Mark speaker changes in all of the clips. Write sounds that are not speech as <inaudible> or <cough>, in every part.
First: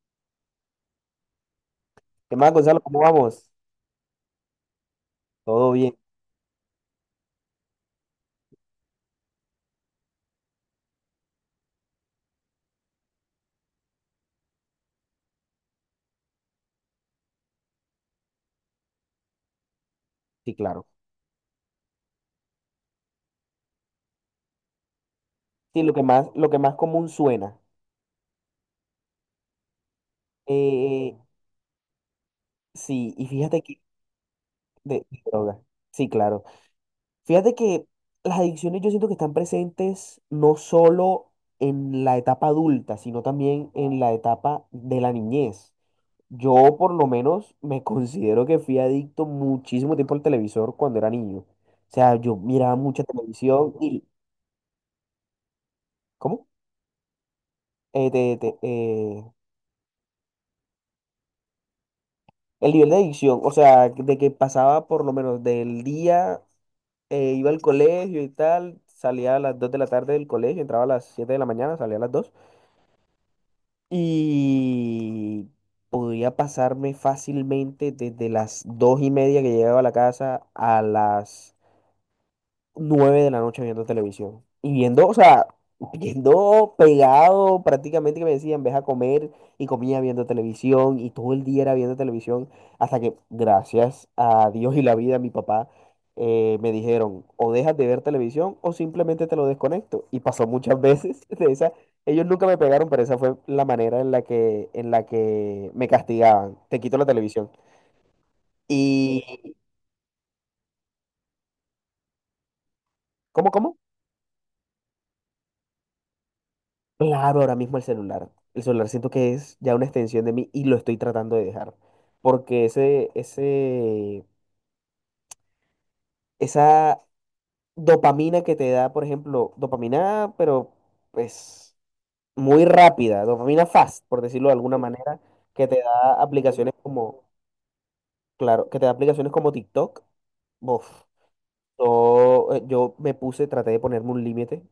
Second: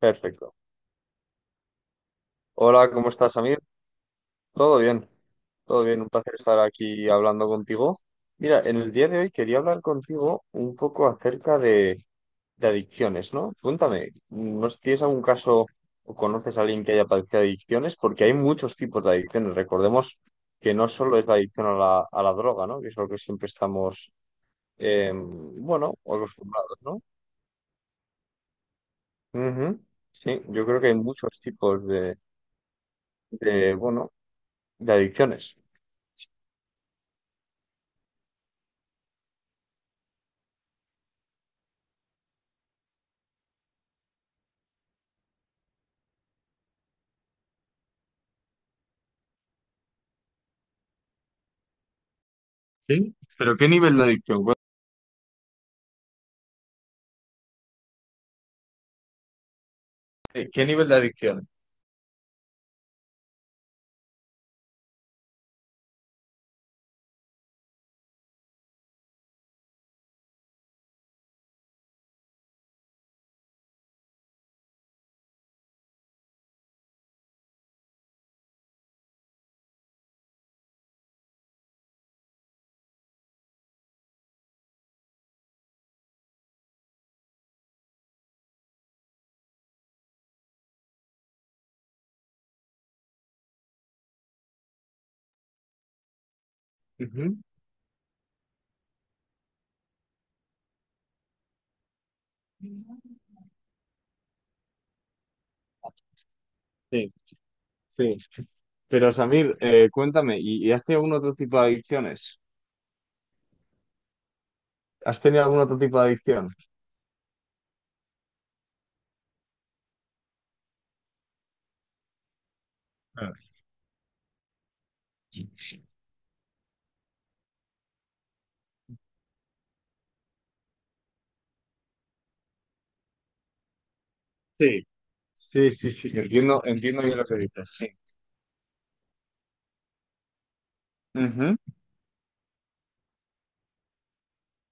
Speaker 1: Perfecto.
Speaker 2: ¿Qué más, Gonzalo?
Speaker 1: Hola,
Speaker 2: ¿Cómo
Speaker 1: ¿cómo estás,
Speaker 2: vamos?
Speaker 1: Amir? Todo bien,
Speaker 2: Todo
Speaker 1: todo
Speaker 2: bien,
Speaker 1: bien. Un placer estar aquí hablando contigo. Mira, en el día de hoy quería hablar contigo un poco acerca de adicciones, ¿no? Cuéntame, ¿no sé si tienes algún caso o conoces a alguien que haya padecido adicciones? Porque hay muchos tipos de adicciones. Recordemos
Speaker 2: sí,
Speaker 1: que
Speaker 2: claro.
Speaker 1: no solo es la adicción a la droga, ¿no? Que es lo que siempre estamos,
Speaker 2: Sí, lo
Speaker 1: bueno,
Speaker 2: que más, lo que más
Speaker 1: acostumbrados, ¿no?
Speaker 2: común suena.
Speaker 1: Ujú. Sí, yo creo que hay
Speaker 2: Eh,
Speaker 1: muchos tipos
Speaker 2: sí, y fíjate que...
Speaker 1: bueno, de
Speaker 2: De
Speaker 1: adicciones.
Speaker 2: droga. Sí, claro. Fíjate que las adicciones yo siento que están presentes no solo en la etapa adulta, sino también en la etapa de la niñez. Yo por lo menos me <laughs> considero que fui adicto muchísimo tiempo al televisor cuando era niño. O sea, yo miraba mucha
Speaker 1: Sí, pero ¿qué
Speaker 2: televisión
Speaker 1: nivel de
Speaker 2: y...
Speaker 1: adicción?
Speaker 2: ¿Cómo? Eh, te- te- eh,
Speaker 1: Cuéntame, ¿qué nivel de adicción?
Speaker 2: El nivel de adicción, o sea, de que pasaba por lo menos del día, iba al colegio y tal, salía a las 2 de la tarde del colegio, entraba a las 7 de la mañana, salía a las 2 y podía pasarme fácilmente desde las 2 y media que llegaba a la casa a las 9 de la noche viendo televisión. Y viendo, o sea, viendo pegado prácticamente que me decían, ves a comer y comía viendo televisión y todo el día era viendo televisión hasta que, gracias a Dios y la vida, mi papá me dijeron,
Speaker 1: Ujú.
Speaker 2: o dejas de ver televisión o simplemente te lo desconecto. Y pasó muchas veces <laughs> de esa. Ellos nunca me pegaron, pero esa fue la manera en la que me castigaban. Te quito la
Speaker 1: Sí,
Speaker 2: televisión.
Speaker 1: sí. Pero
Speaker 2: ¿Y
Speaker 1: Samir, cuéntame, ¿y has tenido algún otro tipo de adicciones?
Speaker 2: cómo?
Speaker 1: ¿Has tenido algún otro tipo de adicción?
Speaker 2: Claro, ahora mismo el celular. El celular siento que es ya una extensión de mí y lo estoy tratando de dejar. Porque ese,
Speaker 1: Ah,
Speaker 2: ese, esa dopamina que te da, por ejemplo, dopamina, pero pues muy rápida, dopamina fast, por decirlo de alguna
Speaker 1: sí,
Speaker 2: manera, que
Speaker 1: sí,
Speaker 2: te
Speaker 1: sí, sí.
Speaker 2: da
Speaker 1: Entiendo,
Speaker 2: aplicaciones
Speaker 1: entiendo bien lo
Speaker 2: como,
Speaker 1: que dices. Sí.
Speaker 2: claro, que te da aplicaciones como TikTok. Bof.
Speaker 1: Ujú.
Speaker 2: Yo me puse, traté de ponerme un límite.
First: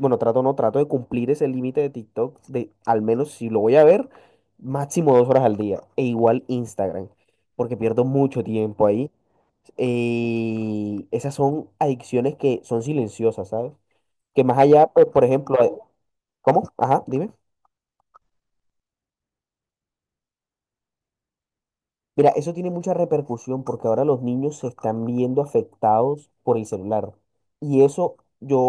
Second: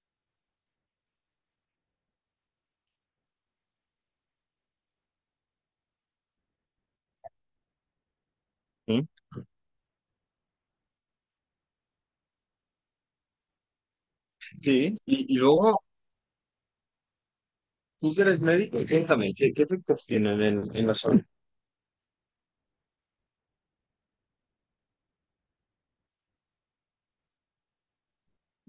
Speaker 2: Bueno, trato no, trato de cumplir ese límite de TikTok, de al menos si lo voy a ver, máximo 2 horas al día. E igual Instagram, porque pierdo mucho tiempo
Speaker 1: Sí.
Speaker 2: ahí. Esas son adicciones que son silenciosas, ¿sabes? Que más allá,
Speaker 1: Sí.
Speaker 2: pues, por
Speaker 1: Y
Speaker 2: ejemplo,
Speaker 1: luego,
Speaker 2: ¿cómo? Ajá, dime.
Speaker 1: tú que eres médico, cuéntame, ¿qué efectos tienen en la salud?
Speaker 2: Mira, eso tiene mucha repercusión porque ahora los niños se están viendo afectados por el celular. Y eso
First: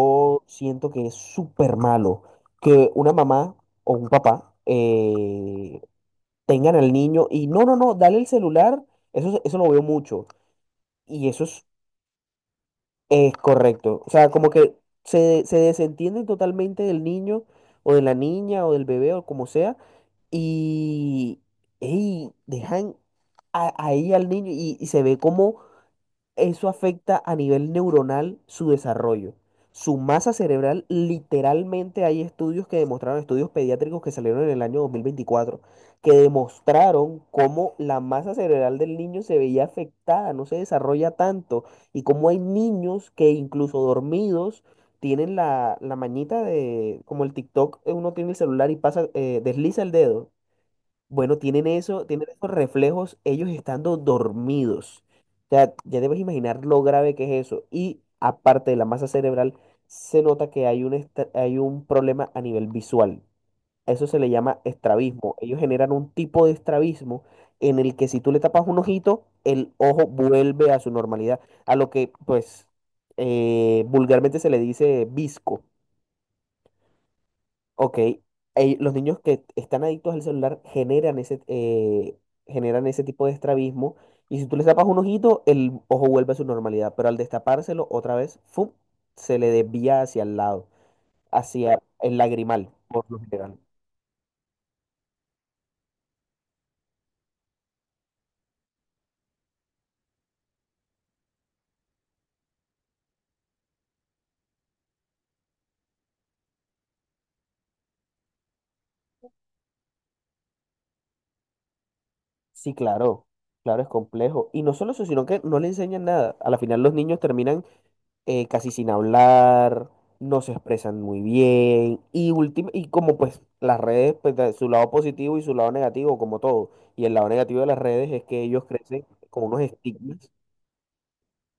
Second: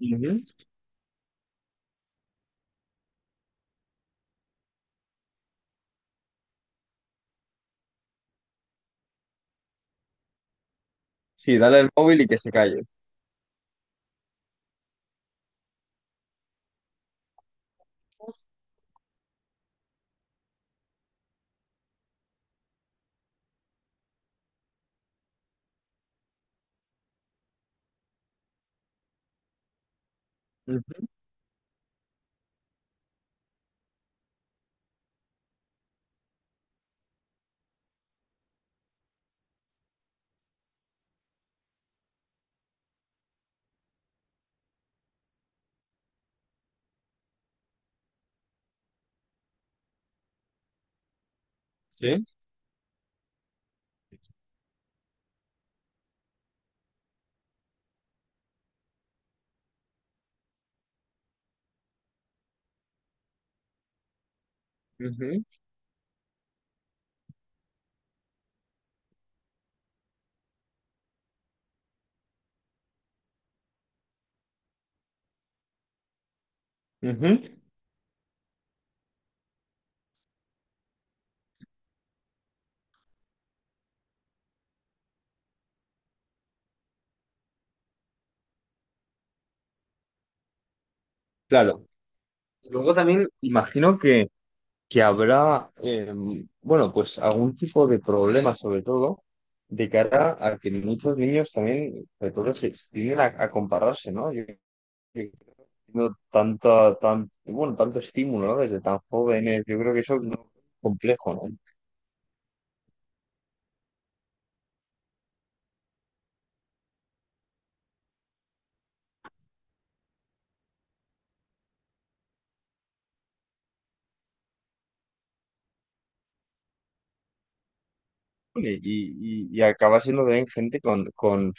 Speaker 1: Ujú.
Speaker 2: siento que es súper malo. Que una mamá o un papá tengan al niño y no, no, no, dale el celular. Eso lo veo mucho. Y eso
Speaker 1: Sí,
Speaker 2: es,
Speaker 1: dale el móvil y que se calle.
Speaker 2: es correcto. O sea, como que se desentienden totalmente del niño o de la niña o del bebé o como sea. Y, ey, dejan ahí al niño y se ve como... Eso afecta a nivel neuronal su desarrollo. Su masa cerebral,
Speaker 1: Ujú.
Speaker 2: literalmente hay estudios que demostraron, estudios pediátricos que salieron en el año 2024 que demostraron cómo la masa cerebral del niño se veía afectada, no se desarrolla tanto, y cómo hay niños que incluso dormidos tienen la mañita de, como el TikTok, uno tiene el celular y pasa, desliza el dedo, bueno, tienen eso,
Speaker 1: Sí.
Speaker 2: tienen esos reflejos ellos estando dormidos. O sea, ya debes imaginar lo grave que es eso. Y aparte de la masa cerebral, se nota que hay un problema a nivel visual. A eso se le llama estrabismo.
Speaker 1: Ujú.
Speaker 2: Ellos generan un tipo de estrabismo en el que si tú le tapas un ojito, el ojo vuelve a su normalidad, a lo que pues vulgarmente se le dice visco.
Speaker 1: Ujú.
Speaker 2: Ok, los niños que están adictos al celular generan ese tipo de estrabismo y si tú les tapas un ojito, el ojo vuelve a su normalidad, pero al destapárselo otra vez, ¡fum! Se le desvía hacia el lado, hacia
Speaker 1: Claro.
Speaker 2: el lagrimal,
Speaker 1: Luego
Speaker 2: por lo
Speaker 1: también
Speaker 2: general.
Speaker 1: imagino que habrá, bueno, pues algún tipo de problema, sobre todo, de cara a que muchos niños también, sobre todo, se tienden a compararse, ¿no? Yo tengo tanta, tan, bueno, tanto estímulo, ¿no? Desde tan jóvenes, yo creo que eso es muy complejo, ¿no?
Speaker 2: Sí, claro, claro, es complejo. Y no solo eso, sino que no le enseñan nada. A la final los niños terminan casi sin hablar, no se expresan muy bien y, y como pues las redes, pues de su lado positivo y su lado negativo, como todo. Y el lado negativo de las redes es que ellos
Speaker 1: Y,
Speaker 2: crecen con
Speaker 1: y,
Speaker 2: unos
Speaker 1: y acaba siendo
Speaker 2: estigmas.
Speaker 1: también gente con, con,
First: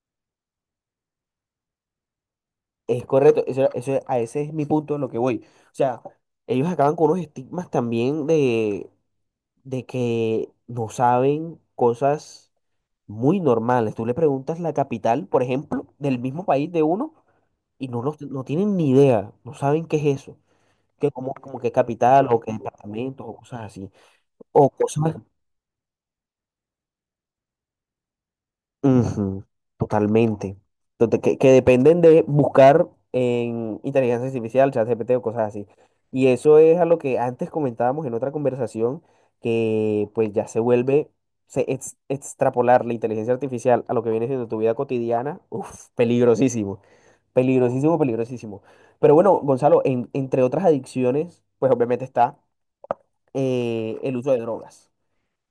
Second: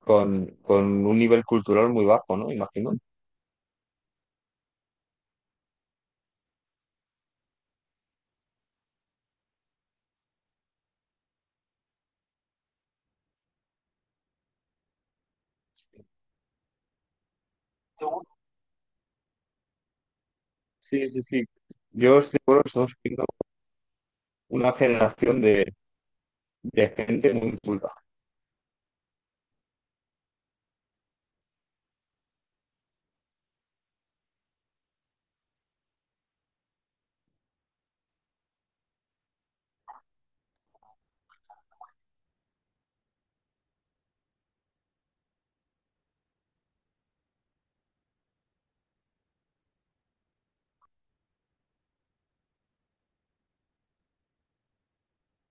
Speaker 1: con, con un nivel cultural muy bajo, ¿no? Imagino.
Speaker 2: Es correcto, a ese es mi punto de lo que voy. O sea, ellos acaban con unos estigmas también de que no saben cosas muy normales. Tú le preguntas la capital, por ejemplo, del mismo país de uno y no, los- no tienen ni idea, no saben qué es eso.
Speaker 1: Sí,
Speaker 2: Que
Speaker 1: sí,
Speaker 2: como,
Speaker 1: sí.
Speaker 2: como que
Speaker 1: Yo
Speaker 2: capital o
Speaker 1: estoy
Speaker 2: que
Speaker 1: seguro que estamos viendo
Speaker 2: departamentos o cosas así. O
Speaker 1: una
Speaker 2: cosas
Speaker 1: generación de gente muy culta.
Speaker 2: ujú, totalmente. Entonces, que dependen de buscar en inteligencia artificial, ChatGPT o cosas así. Y eso es a lo que antes comentábamos en otra conversación, que pues ya se vuelve, extrapolar la inteligencia artificial a lo que viene siendo tu vida cotidiana, uf, peligrosísimo. Peligrosísimo, peligrosísimo. Pero bueno, Gonzalo, entre otras adicciones, pues obviamente está el uso de drogas.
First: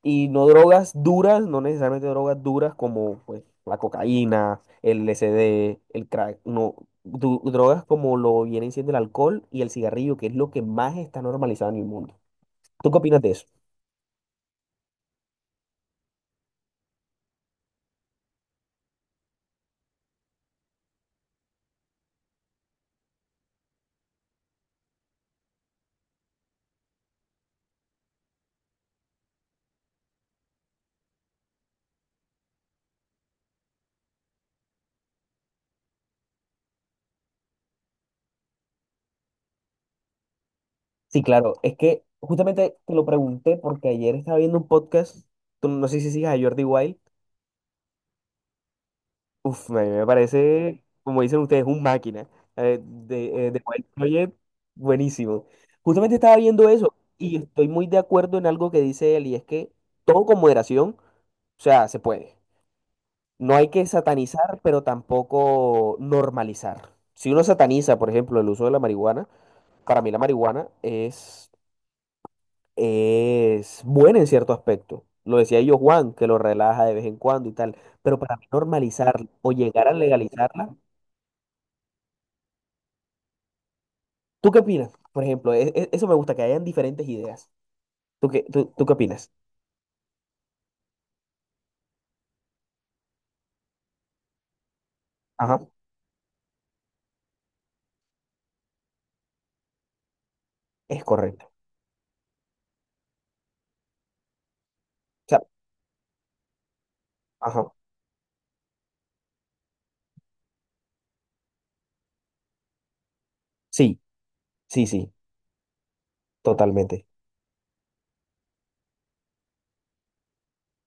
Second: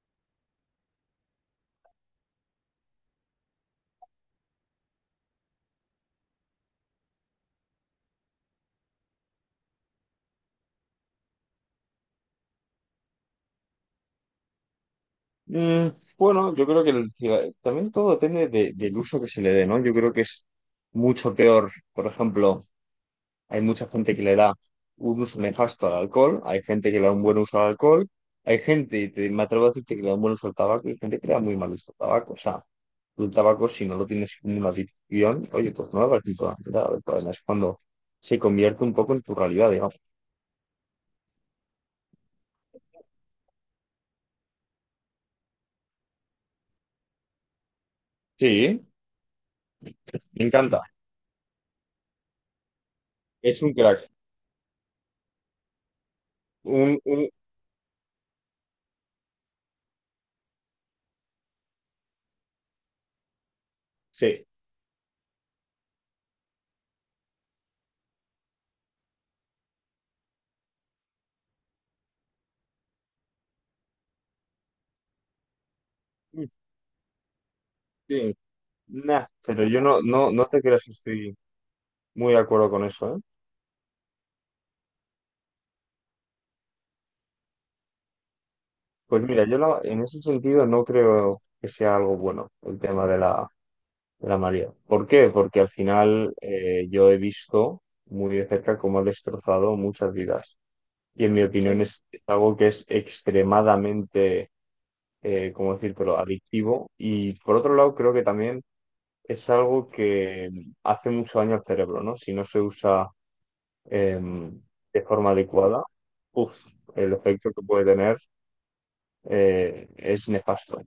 Speaker 2: Y no drogas duras, no necesariamente drogas duras como pues, la cocaína, el LSD, el crack, no, drogas como lo vienen siendo el alcohol y el cigarrillo, que es lo que más está normalizado en el mundo. ¿Tú qué opinas de eso?
Speaker 1: Mm, bueno, yo creo que el ciga- también todo depende de- del uso que se le dé, ¿no? Yo creo que es mucho peor. Por ejemplo, hay mucha gente que le da un uso nefasto al alcohol, hay gente que le da un buen uso al alcohol, hay gente, y te- me atrevo a decirte que le da un buen uso al tabaco, y hay gente que le da muy mal uso al tabaco. O sea, el tabaco, si no lo tienes como una adicción, oye, pues no lo vas importante. Toda la... Es cuando se convierte un poco en tu realidad, digamos.
Speaker 2: Sí, claro, es que justamente te lo pregunté porque ayer estaba viendo un podcast, tú no sé si sigas a Jordi Wild.
Speaker 1: Sí,
Speaker 2: Uf, a mí me
Speaker 1: me encanta.
Speaker 2: parece, como dicen ustedes, un máquina, eh, de, eh,
Speaker 1: Es
Speaker 2: de
Speaker 1: un
Speaker 2: Wild
Speaker 1: crack.
Speaker 2: Project, buenísimo. Justamente estaba viendo eso
Speaker 1: Un, un,
Speaker 2: y estoy muy de acuerdo en algo que dice él y es que todo con moderación, o sea, se puede. No hay que
Speaker 1: sí.
Speaker 2: satanizar, pero tampoco normalizar. Si uno sataniza, por ejemplo, el uso de la marihuana, para mí la marihuana es buena en cierto aspecto. Lo decía yo, Juan, que lo relaja de vez en cuando y tal, pero para
Speaker 1: Sí,
Speaker 2: mí
Speaker 1: nah,
Speaker 2: normalizarla o
Speaker 1: pero yo
Speaker 2: llegar a
Speaker 1: no, no, no te
Speaker 2: legalizarla.
Speaker 1: creas que estoy muy de acuerdo con eso, ¿eh?
Speaker 2: ¿Tú qué opinas? Por ejemplo, eso me gusta, que hayan diferentes ideas. ¿Tú qué
Speaker 1: Pues
Speaker 2: opinas?
Speaker 1: mira, yo no, en ese sentido no creo que sea algo bueno el tema de de la María. ¿Por qué?
Speaker 2: Ajá,
Speaker 1: Porque al final yo he visto muy de cerca cómo ha destrozado muchas vidas.
Speaker 2: es
Speaker 1: Y en mi
Speaker 2: correcto. O
Speaker 1: opinión sí. Es algo que es extremadamente,
Speaker 2: sea,
Speaker 1: ¿cómo decírtelo?, adictivo. Y por
Speaker 2: ajá,
Speaker 1: otro lado, creo que también es algo que hace mucho daño al cerebro, ¿no? Si no se usa
Speaker 2: sí,
Speaker 1: eh,
Speaker 2: sí,
Speaker 1: de
Speaker 2: sí,
Speaker 1: forma adecuada, uf,
Speaker 2: totalmente,
Speaker 1: el efecto que puede tener es nefasto.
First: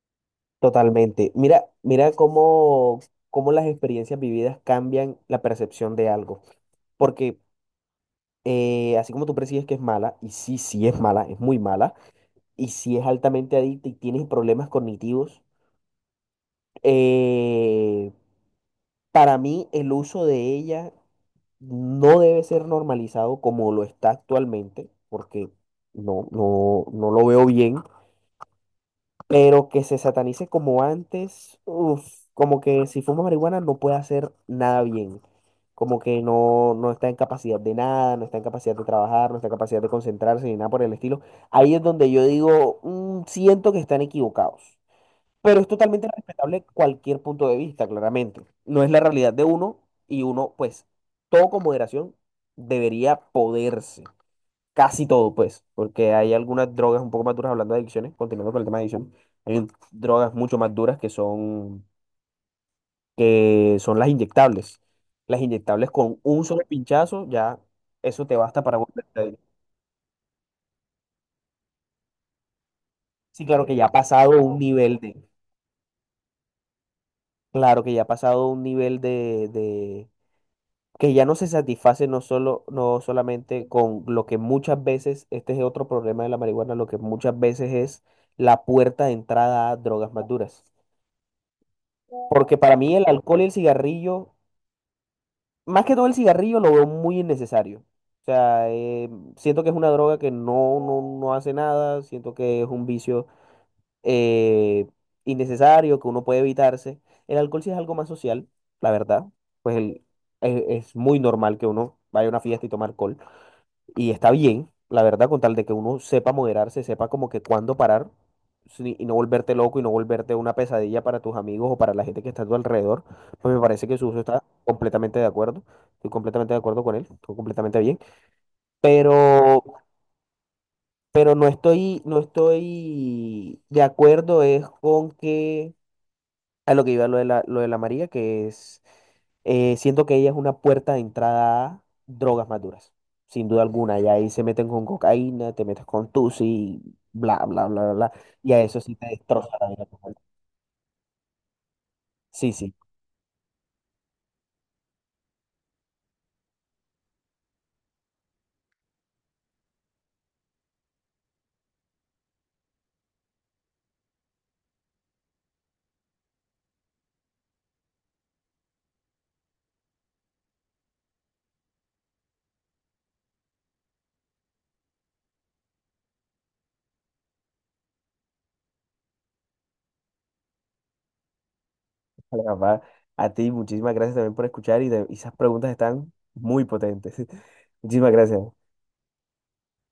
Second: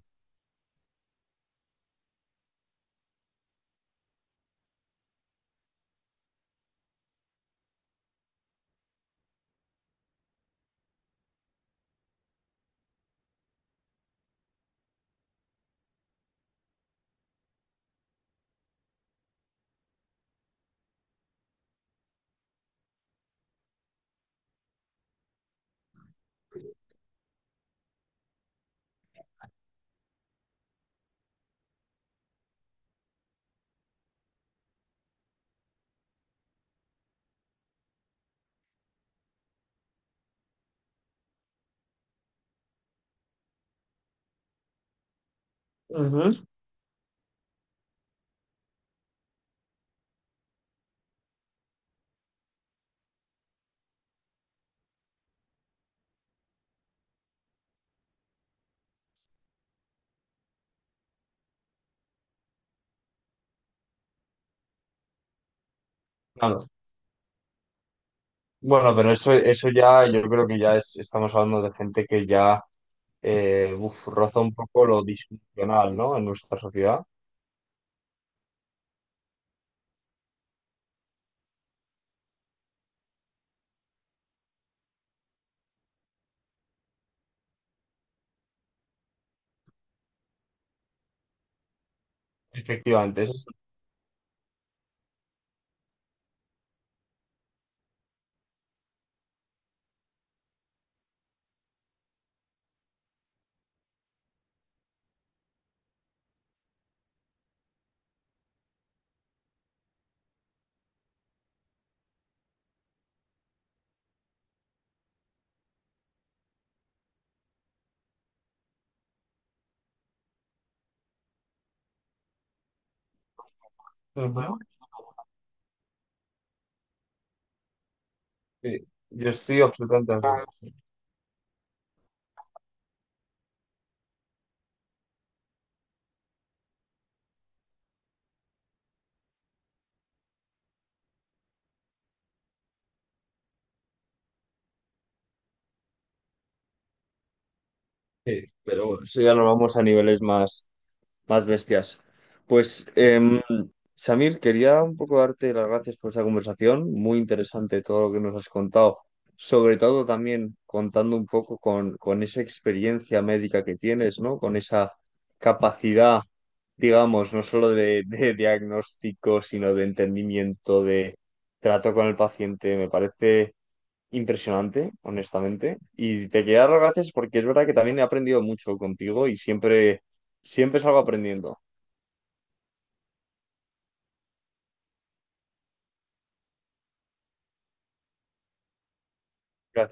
Speaker 2: totalmente. Mira, mira cómo las experiencias vividas cambian la percepción de algo. Porque así como tú percibes que es mala, y sí, sí es mala, es muy mala, y si es altamente adicta y tienes problemas cognitivos, eh, para mí el uso de ella no debe ser normalizado como lo está actualmente, porque no, no, no lo veo bien, pero que se satanice como antes, uf, como que si fuma marihuana no puede hacer nada bien, como que no, no está en capacidad de nada, no está en capacidad de trabajar, no está en capacidad de concentrarse ni nada por el estilo. Ahí es donde yo digo: "Mm, siento que están equivocados". Pero es totalmente
Speaker 1: Ujú.
Speaker 2: respetable cualquier punto de vista, claramente. No es la realidad de uno y uno, pues, todo con moderación debería poderse. Casi todo, pues, porque hay algunas drogas un poco más duras, hablando de adicciones, continuando con el tema de adicción, hay drogas mucho más duras que son las inyectables. Las inyectables con un solo
Speaker 1: Claro.
Speaker 2: pinchazo, ya eso te basta para
Speaker 1: Bueno, pero
Speaker 2: volverte
Speaker 1: eso,
Speaker 2: adicto.
Speaker 1: eso ya, yo creo que ya es- estamos hablando de gente que ya
Speaker 2: Sí, claro que ya ha
Speaker 1: uf, roza
Speaker 2: pasado
Speaker 1: un
Speaker 2: un
Speaker 1: poco
Speaker 2: nivel
Speaker 1: lo
Speaker 2: de,
Speaker 1: disfuncional, ¿no? En nuestra sociedad.
Speaker 2: claro que ya ha pasado un nivel de, que ya no se satisface no solo, no solamente con lo que muchas veces, este es otro problema de la marihuana, lo que muchas veces es la puerta de entrada a drogas más duras. Porque para mí el
Speaker 1: Efectivamente,
Speaker 2: alcohol y
Speaker 1: es...
Speaker 2: el cigarrillo, más que todo el cigarrillo, lo veo muy innecesario. O sea, siento que es una droga que no, no, no hace nada, siento que es un vicio eh, innecesario, que uno puede evitarse. El alcohol sí es algo más social, la verdad. Pues es muy normal que uno vaya a una fiesta y tome alcohol. Y está bien, la verdad, con tal de que uno sepa moderarse, sepa como que cuándo parar y no volverte loco y no volverte una pesadilla para tus amigos o para la gente que está a tu alrededor, pues me parece que su uso está
Speaker 1: Ujú.
Speaker 2: completamente de acuerdo. Estoy completamente de acuerdo con él, estoy completamente bien.
Speaker 1: Sí, yo estoy
Speaker 2: Pero,
Speaker 1: absolutamente de acuerdo.
Speaker 2: pero no estoy de acuerdo es con que a lo que iba lo de la María, que es, siento que ella es una puerta de entrada a drogas más duras, sin duda alguna. Y ahí se meten con cocaína, te metes con tusi, bla, bla, bla, bla, bla.
Speaker 1: Sí,
Speaker 2: Y a eso
Speaker 1: pero
Speaker 2: sí
Speaker 1: bueno,
Speaker 2: te
Speaker 1: eso ya nos
Speaker 2: destroza la
Speaker 1: vamos a
Speaker 2: vida por
Speaker 1: niveles
Speaker 2: completo.
Speaker 1: más. Más bestias.
Speaker 2: Sí, sí.
Speaker 1: Pues, Samir, quería un poco darte las gracias por esa conversación, muy interesante todo lo que nos has contado, sobre todo también contando un poco con esa experiencia médica que tienes, ¿no? Con esa capacidad, digamos, no solo de diagnóstico, sino de entendimiento, de trato con el paciente. Me parece impresionante, honestamente. Y te quería dar las gracias porque es verdad que también he aprendido mucho contigo y siempre, siempre salgo aprendiendo.
Speaker 2: <laughs> Vale, papá, a ti muchísimas gracias también por escuchar y, y esas preguntas están muy potentes. <laughs> Muchísimas gracias.
Speaker 1: Gracias.